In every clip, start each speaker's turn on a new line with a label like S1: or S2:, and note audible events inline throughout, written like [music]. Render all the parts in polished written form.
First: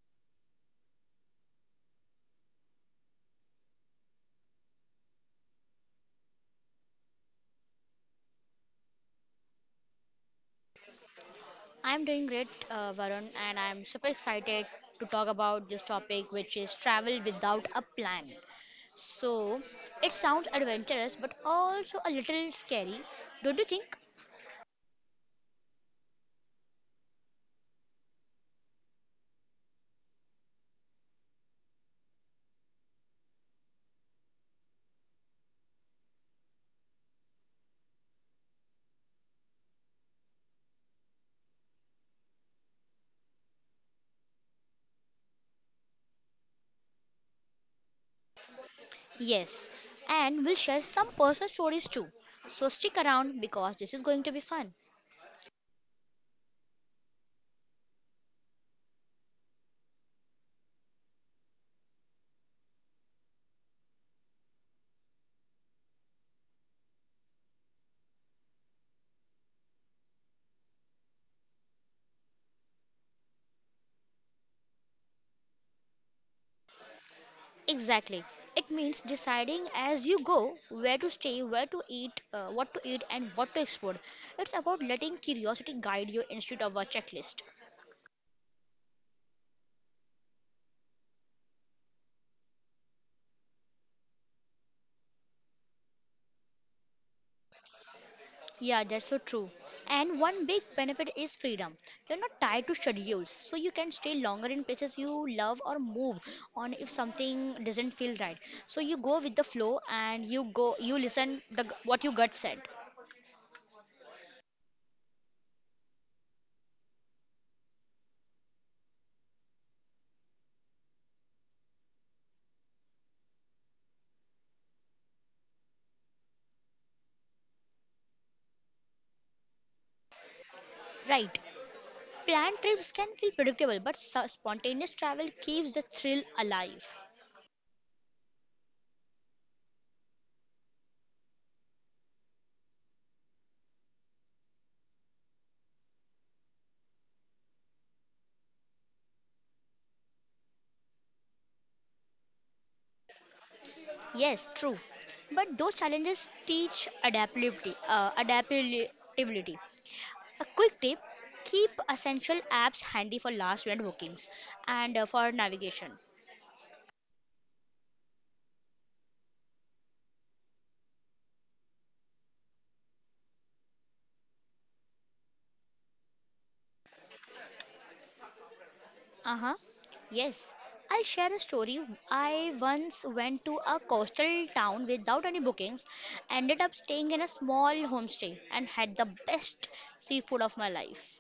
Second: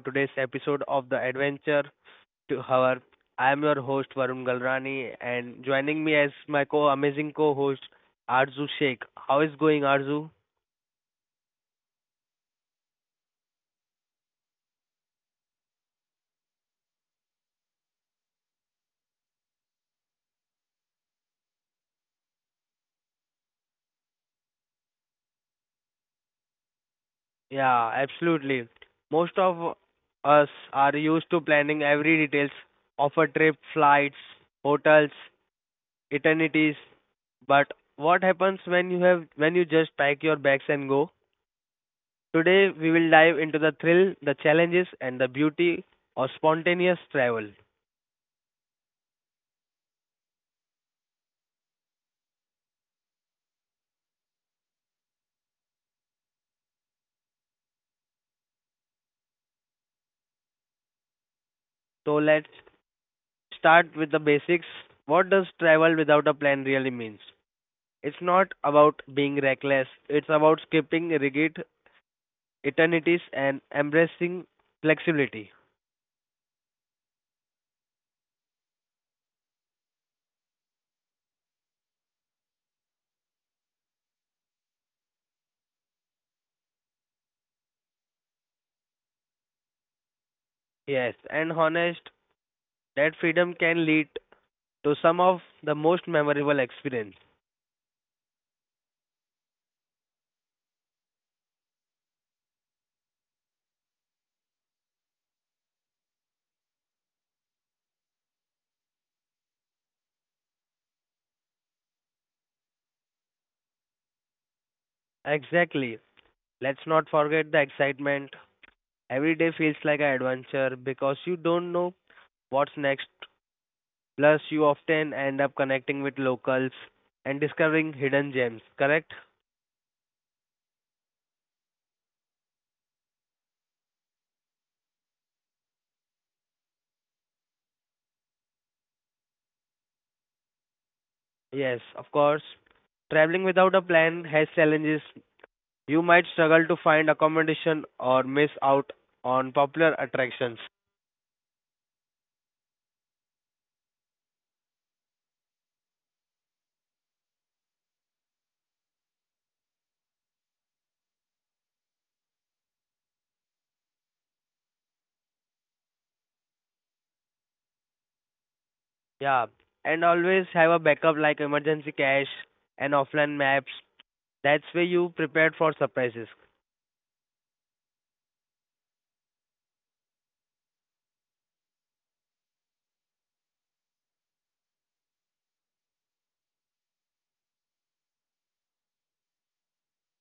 S1: today's episode of the Adventure to Hour. I am your host Varun Galrani and joining me as my co amazing co-host Arzu Sheikh. How is going Arzu?
S2: I'm doing great, Varun, and I'm super excited to talk about this topic, which is travel without a plan. So, it sounds adventurous but also a little scary, don't you think?
S1: Yeah, absolutely. Most of us are used to planning every details of a trip, flights, hotels, eternities. But what happens when you just pack your bags and go? Today, we will dive into the thrill, the challenges, and the beauty of spontaneous travel.
S2: Yes, and we'll share some personal stories too. So, stick around because this is going to be fun.
S1: So, let's start with the basics. What does travel without a plan really means? It's not about being reckless, it's about skipping rigid eternities and embracing flexibility.
S2: Exactly. It means deciding as you go where to stay, where to eat, what to eat, and what to explore. It's about letting curiosity guide you instead of a checklist.
S1: Yes, and honest, that freedom can lead to some of the most memorable experience.
S2: Yeah, that's so true. And one big benefit is freedom. You're not tied to schedules, so you can stay longer in places you love or move on if something doesn't feel right. So you go with the flow and you go you listen the what your gut said.
S1: Exactly. Let's not forget the excitement. Every day feels like an adventure because you don't know what's next. Plus, you often end up connecting with locals and discovering hidden gems, correct?
S2: Right. Planned trips can feel predictable, but spontaneous travel keeps the thrill alive.
S1: Yes, of course. Traveling without a plan has challenges. You might struggle to find accommodation or miss out on popular attractions.
S2: Yes, true. But those challenges teach adaptability. Adaptability. A quick tip keep essential apps handy for last minute bookings and for navigation.
S1: Yeah, and always have a backup like emergency cash and offline maps. That's where you prepared for surprises.
S2: Uh huh. Yes. I'll share a story. I once went to a coastal town without any bookings, ended up staying in a small homestay, and had the best seafood of my life.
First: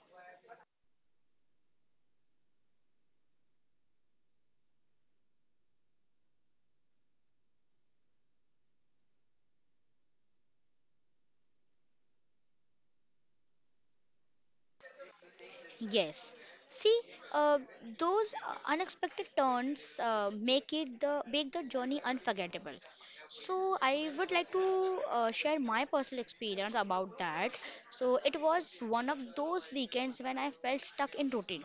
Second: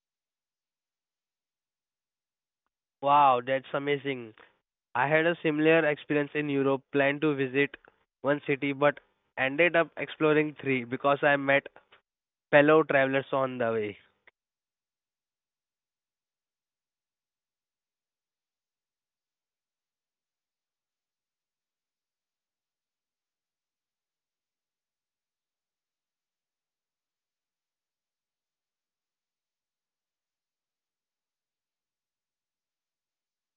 S1: Wow, that's amazing. I had a similar experience in Europe, planned to visit one city but ended up exploring three because I met fellow travelers on the way.
S2: Yes. See, uh, those unexpected turns make it the make the journey unforgettable. So I would like to share my personal experience about that. So it was one of those weekends when I felt stuck in routine.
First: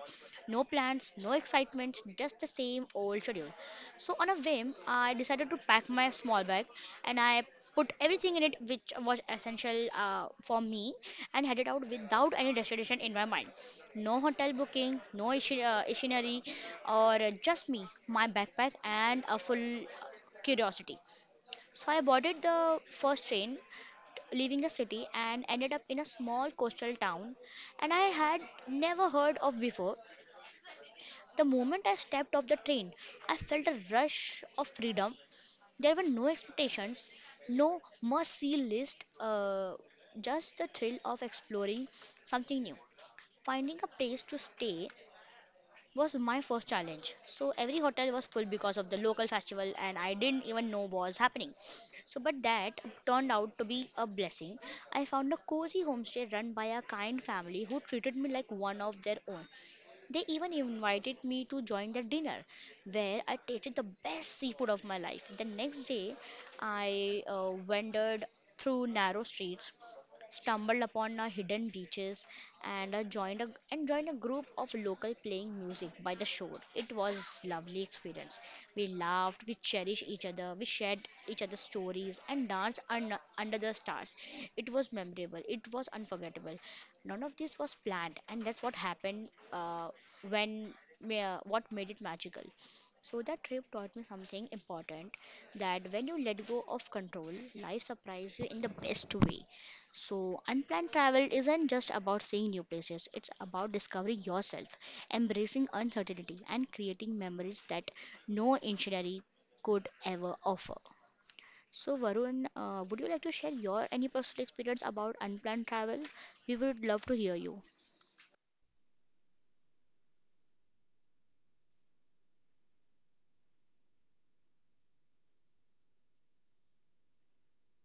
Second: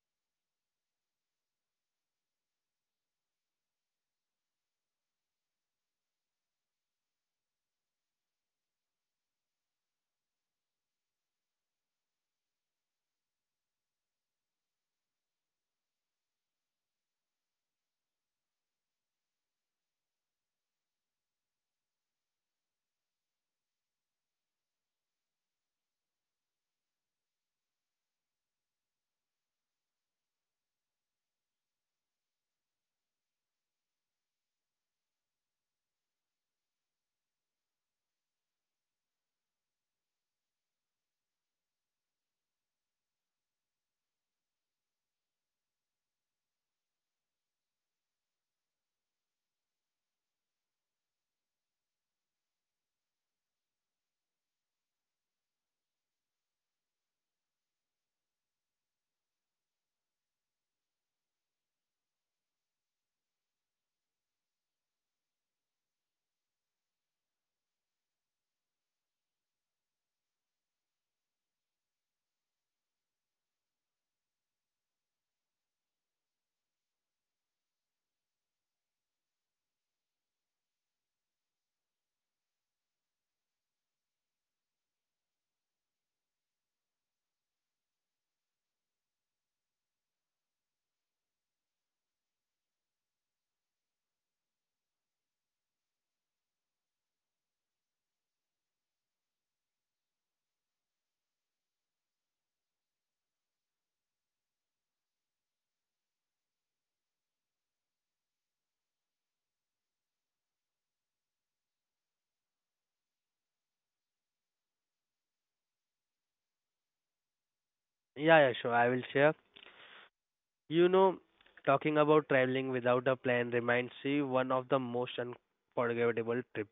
S2: No plans, no excitement, just the same old schedule. So on a whim, I decided to pack my small bag and I put everything in it which was essential for me and headed out without any destination in my mind. No hotel booking, no itinerary, or just me, my backpack, and a full curiosity. So I boarded the first train, leaving the city, and ended up in a small coastal town, and I had never heard of before. The moment I stepped off the train, I felt a rush of freedom. There were no expectations, no must-see list, just the thrill of exploring something new. Finding a place to stay was my first challenge. So every hotel was full because of the local festival and I didn't even know was happening. So but that turned out to be a blessing. I found a cozy homestay run by a kind family who treated me like one of their own. They even invited me to join their dinner where I tasted the best seafood of my life. The next day I wandered through narrow streets stumbled upon a hidden beaches and joined a group of local playing music by the shore. It was lovely experience. We laughed, we cherished each other, we shared each other's stories and danced under the stars. It was memorable. It was unforgettable. None of this was planned, and that's what happened uh, when what made it magical. So that trip taught me something important that when you let go of control, life surprises you in the best way. So, unplanned travel isn't just about seeing new places, it's about discovering yourself, embracing uncertainty, and creating memories that no itinerary could ever offer. So, Varun, would you like to share your any personal experience about unplanned travel? We would love to hear you.
S1: Yeah, yeah, sure, I will share. You know, talking about traveling without a plan reminds me one of the most unforgettable trips.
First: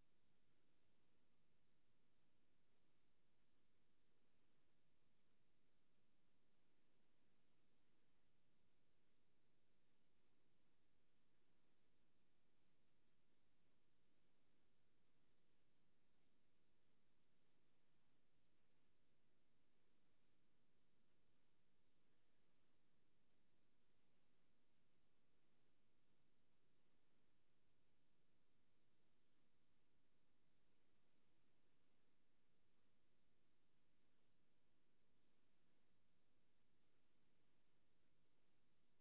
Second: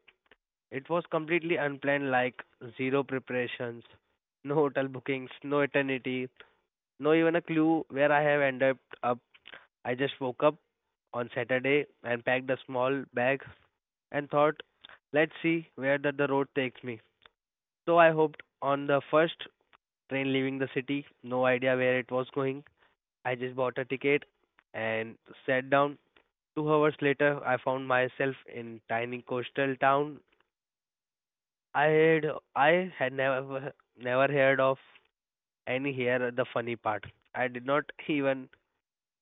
S1: It was completely unplanned, like zero preparations, no hotel bookings, no eternity, no even a clue where I have ended up. I just woke up on Saturday and packed a small bag and thought, let's see where the road takes me. So I hopped on the first train leaving the city, no idea where it was going. I just bought a ticket and sat down. 2 hours later, I found myself in tiny coastal town. I had I had never heard of any here. The funny part, I did not even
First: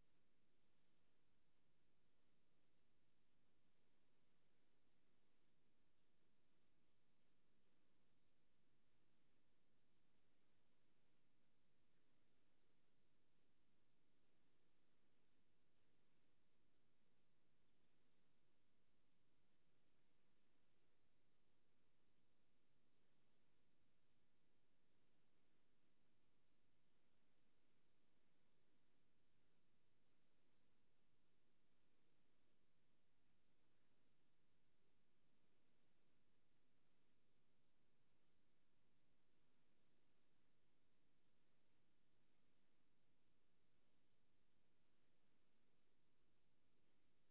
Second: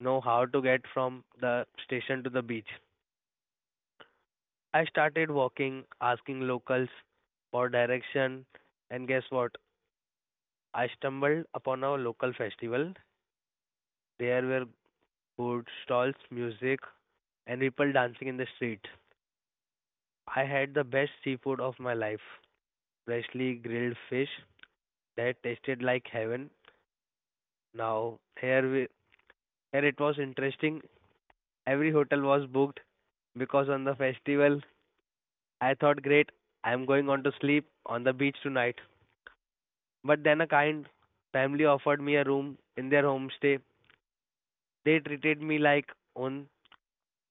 S1: know how to get from the station to the beach. I started walking, asking locals for direction, and guess what? I stumbled upon a local festival. There were food stalls, music, and people dancing in the street. I had the best seafood of my life, freshly grilled fish that tasted like heaven. Now, here it was interesting. Every hotel was booked because on the festival, I thought, great, I'm going on to sleep on the beach tonight. But then a kind family offered me a room in their homestay. They treated me like own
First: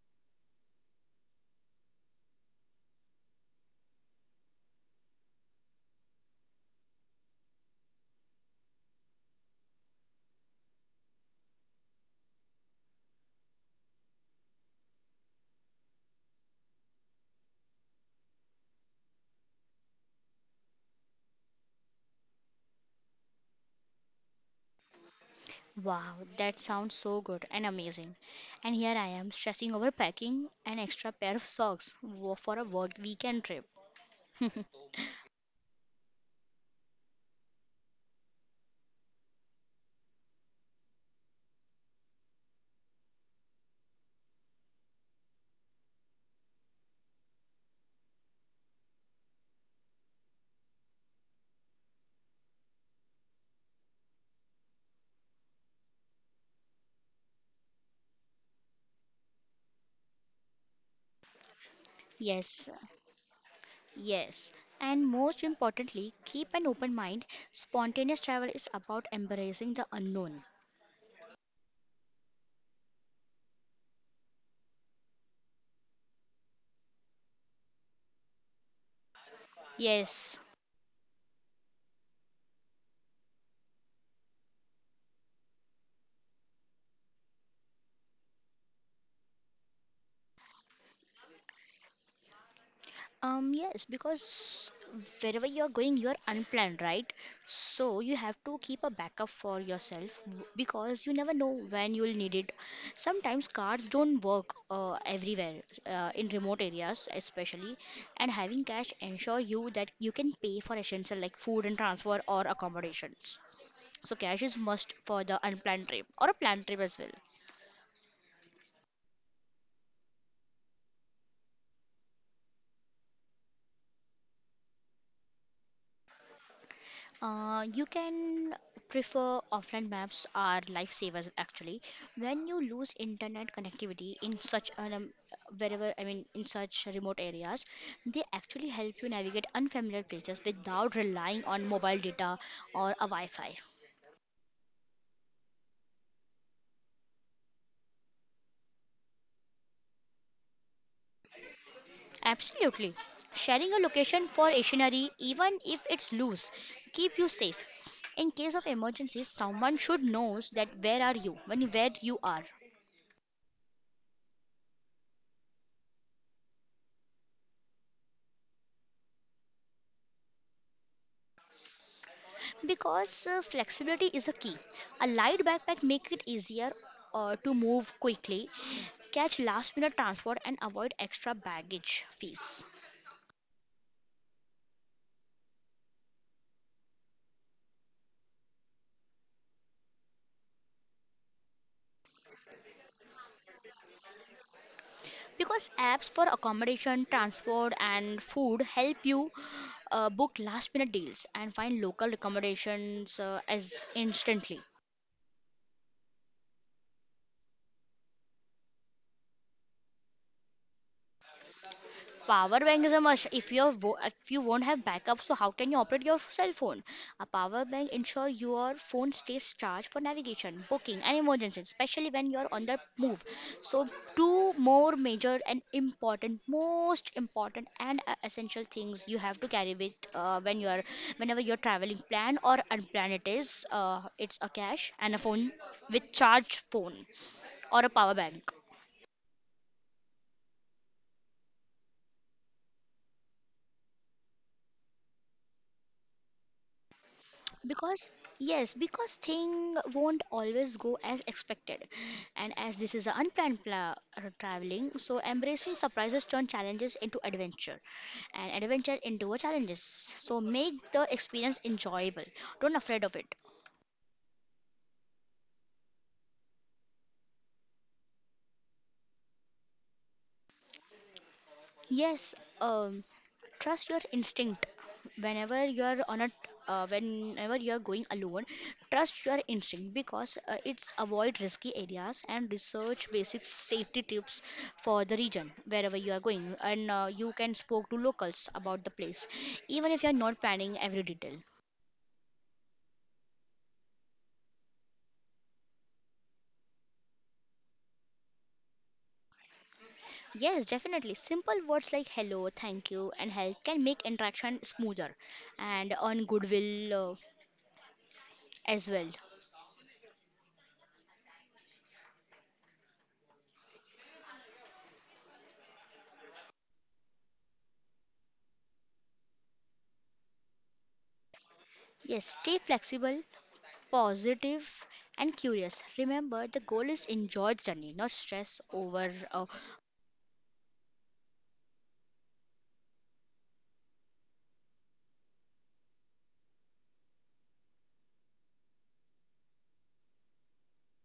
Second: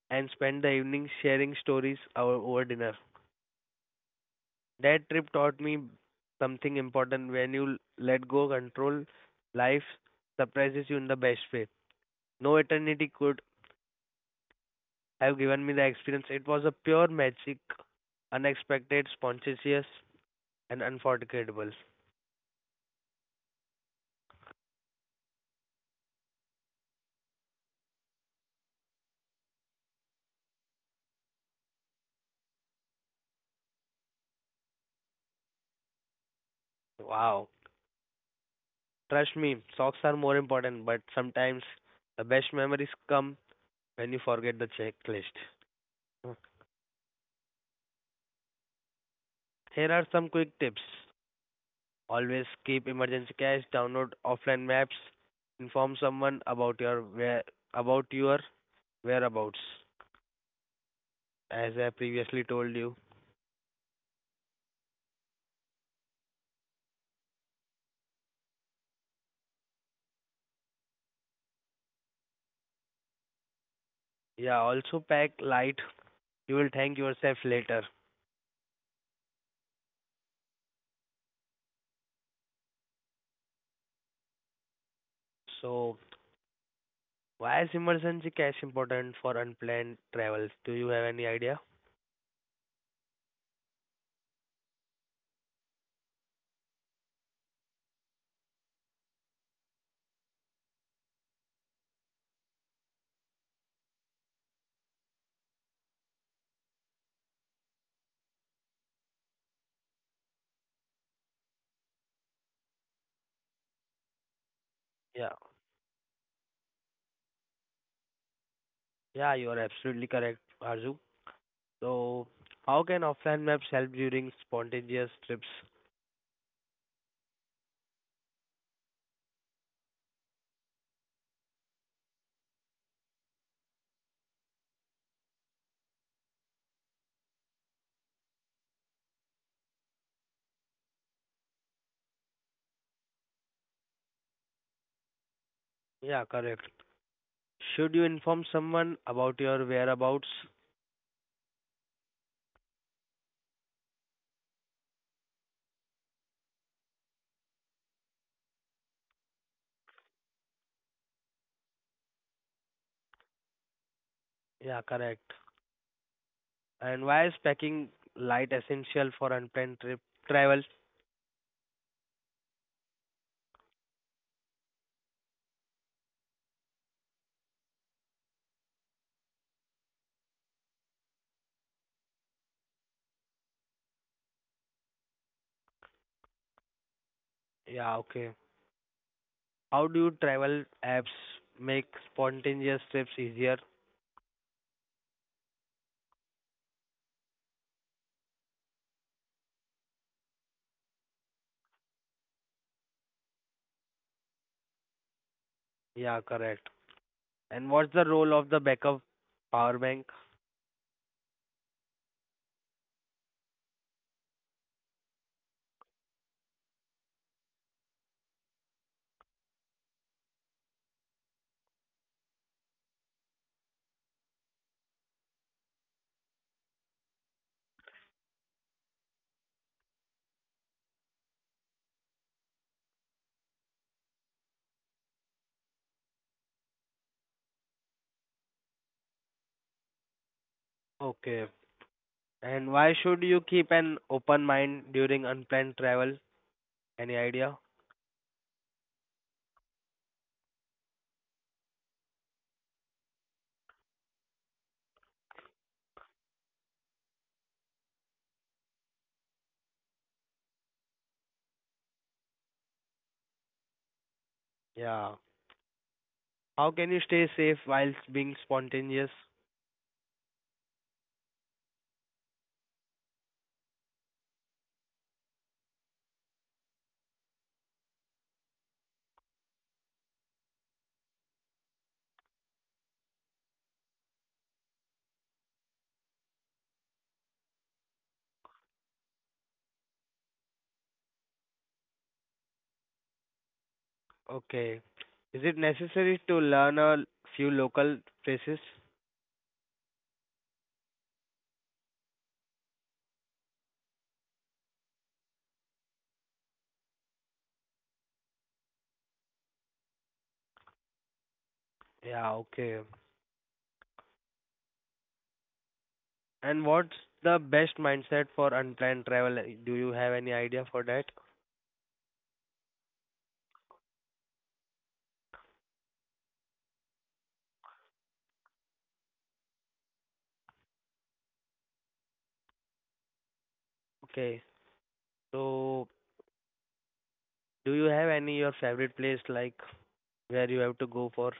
S1: and spent the evening sharing stories over dinner. That trip taught me something important when you let go control, life surprises you in the best way. No eternity could have given me the experience. It was a pure magic, unexpected, spontaneous, and unforgettable.
S2: Wow, that sounds so good and amazing. And here I am stressing over packing an extra pair of socks for a work weekend trip. [laughs]
S1: Wow. Trust me, socks are more important, but sometimes the best memories come when you forget the checklist. Uh, Here are some quick tips. Always keep emergency cash, download offline maps, inform someone about your whereabouts as I previously
S2: Yes,
S1: told you.
S2: yes, and most importantly, keep an open mind. Spontaneous travel is about embracing the unknown.
S1: Yeah, also pack light. You will thank yourself later.
S2: Yes.
S1: So, why is emergency cash important for unplanned travels? Do you have any idea?
S2: Yes, because wherever you're going, you're unplanned, right? So you have to keep a backup for yourself because you never know when you'll need it. Sometimes cards don't work everywhere, in remote areas especially, and having cash ensure you that you can pay for essential like food and transfer or accommodations. So cash is
S1: Yeah.
S2: must for the unplanned trip or a planned trip as well.
S1: Yeah, you are absolutely correct, Arzu. So, how can offline maps help during spontaneous trips?
S2: You can prefer offline maps are lifesavers actually. When you lose internet connectivity in such an wherever I mean in such remote areas, they actually help you navigate unfamiliar places without relying on mobile data or a Wi-Fi.
S1: Yeah, correct. Should you inform someone about your whereabouts?
S2: Absolutely. Sharing a location for stationery, even if it's loose, keep you safe. In case of emergencies, someone should know that where are you, when where you are.
S1: Yeah, correct. And why is packing light essential for unplanned trip travel?
S2: Because flexibility is a key. A light backpack make it easier to move quickly, catch last minute transport and avoid extra baggage fees.
S1: Yeah, okay. How do you travel apps make spontaneous trips easier?
S2: Because apps for accommodation, transport, and food help you book last minute deals and find local accommodations as instantly.
S1: Yeah, correct. And what's the role of the backup power bank?
S2: Power bank is a must. If you won't have backup, so how can you operate your cell phone? A power bank ensure your phone stays charged for navigation, booking, and emergencies, especially when you're on the move. So two more major and important, most important and essential things you have to carry with whenever you're traveling, plan or unplanned. It is it's a cash and a phone with charged phone or a power bank.
S1: Okay. And why should you keep an open mind during unplanned travel? Any
S2: Because
S1: idea?
S2: yes because thing won't always go as expected and as this is an unplanned traveling so embracing surprises turn challenges into adventure and adventure into a challenges so make the experience enjoyable don't afraid of it.
S1: Yeah. How can you stay safe whilst being spontaneous?
S2: Yes, um, trust your instinct. Whenever you're on a, whenever you're going alone, trust your instinct because it's avoid risky areas and research basic safety tips for the region wherever you are going, and you can spoke to locals about the place, even if you're not planning every detail.
S1: Okay. Is it necessary to learn a few local places?
S2: Yes, definitely. Simple words like hello, thank you, and help can make interaction smoother and earn goodwill as well.
S1: Yeah, okay. And what's the best mindset for unplanned travel? Do you have any idea for that?
S2: Yes, stay flexible positive and curious. Remember, the goal is enjoy the journey, not stress over.
S1: Okay. So, do you have any your favorite place like where you have to go for?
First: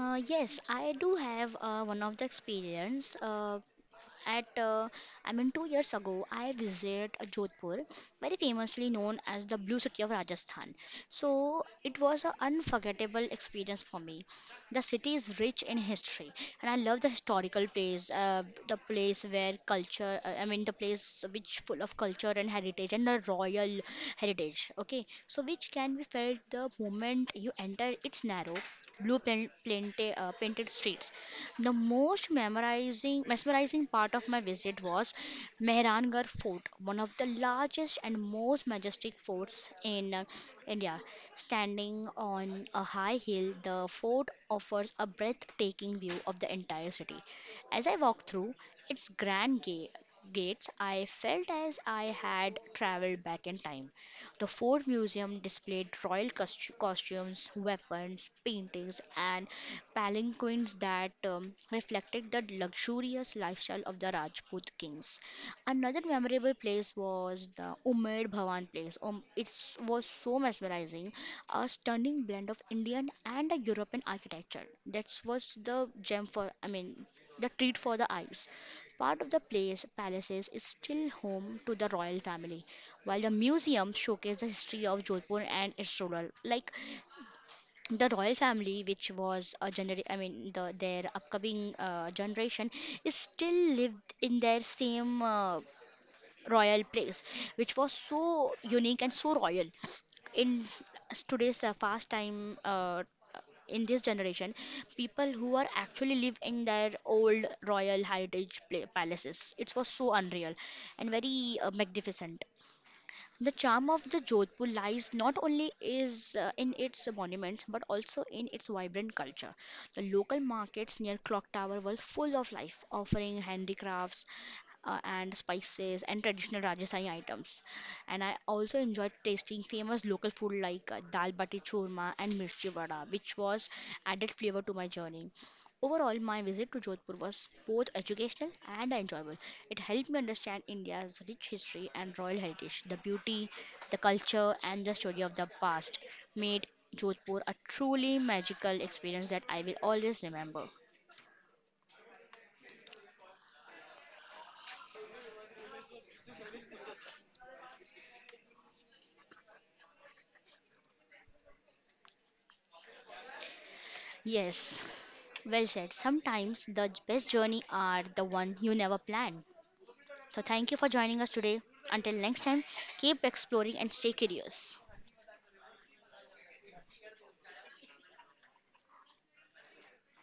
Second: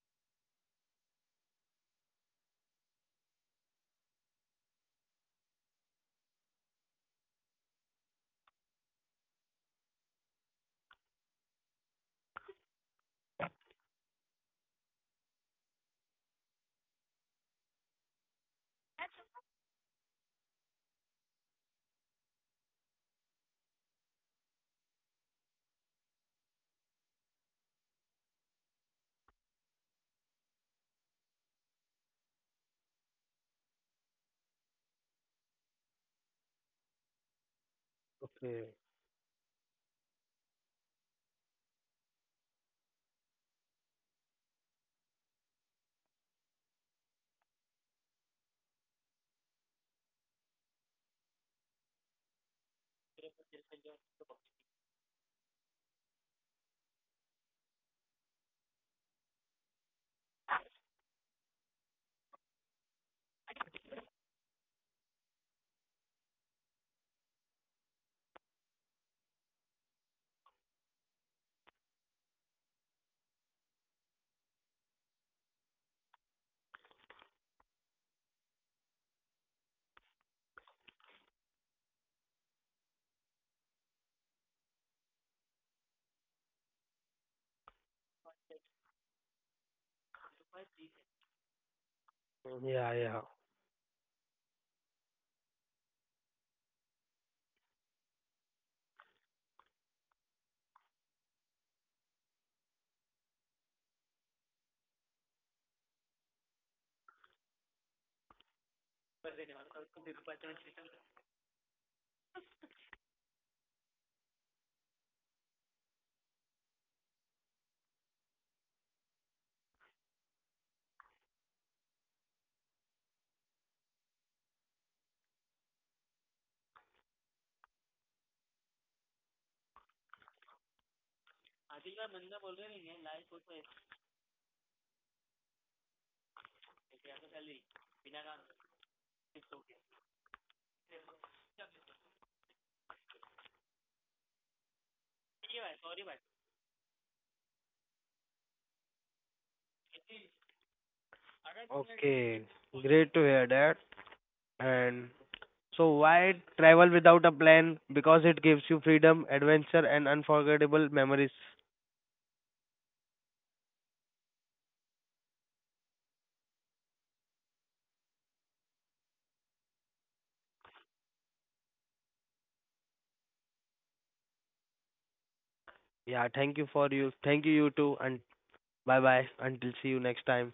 S2: Yes, I do have one of the experience. At uh, 2 years ago, I visited Jodhpur, very famously known as the Blue City of Rajasthan. So it was an unforgettable experience for me. The city is rich in history, and I love the historical place, the place where culture, the place which full of culture and heritage and the royal heritage. Okay, so which can be felt the moment you enter its narrow blue painted, painted streets the most mesmerizing part of my visit was Mehrangarh Fort, one of the largest and most
S1: Okay.
S2: majestic forts in India. Standing on a high hill, the fort offers a breathtaking view of the entire city. As I walked through its grand gates, I felt as I had traveled back in time. The Ford Museum displayed royal costumes, weapons, paintings, and palanquins that reflected the luxurious lifestyle of the Rajput kings. Another memorable place was the Umaid Bhawan place. It was so mesmerizing, a stunning blend of Indian and a European architecture. That was the gem the treat for the eyes. Part of the place, palaces is still home to the royal family, while the museum showcase the history of Jodhpur and its ruler. Like the royal family, which was a the, their upcoming generation, is still lived
S1: Yeah,
S2: in
S1: yeah.
S2: their same royal place, which was so unique and so royal. In today's fast time, in this generation, people who are actually live in their old royal heritage palaces. It was so unreal and very magnificent. The charm of the Jodhpur lies not only is in its monuments but also in its vibrant culture. The local markets near Clock Tower were full of life, offering handicrafts and spices and traditional Rajasthani items. And I also enjoyed tasting famous local food like dal bati churma and mirchi vada, which was added flavor to my journey. Overall, my visit to Jodhpur was both educational and enjoyable. It helped me understand India's rich history and royal heritage, the beauty, the culture, and the story of the past, made Jodhpur a truly magical experience that I will always remember.
S1: Okay. Great to hear that. And so why travel without a plan? Because it gives you freedom, adventure and unforgettable memories.
S2: Yes, well said. Sometimes the best journey are the one you never plan. So thank you for joining us today. Until next time, keep exploring and stay curious.
S1: Yeah, thank you for you. Thank you too and bye bye. Until see you next time.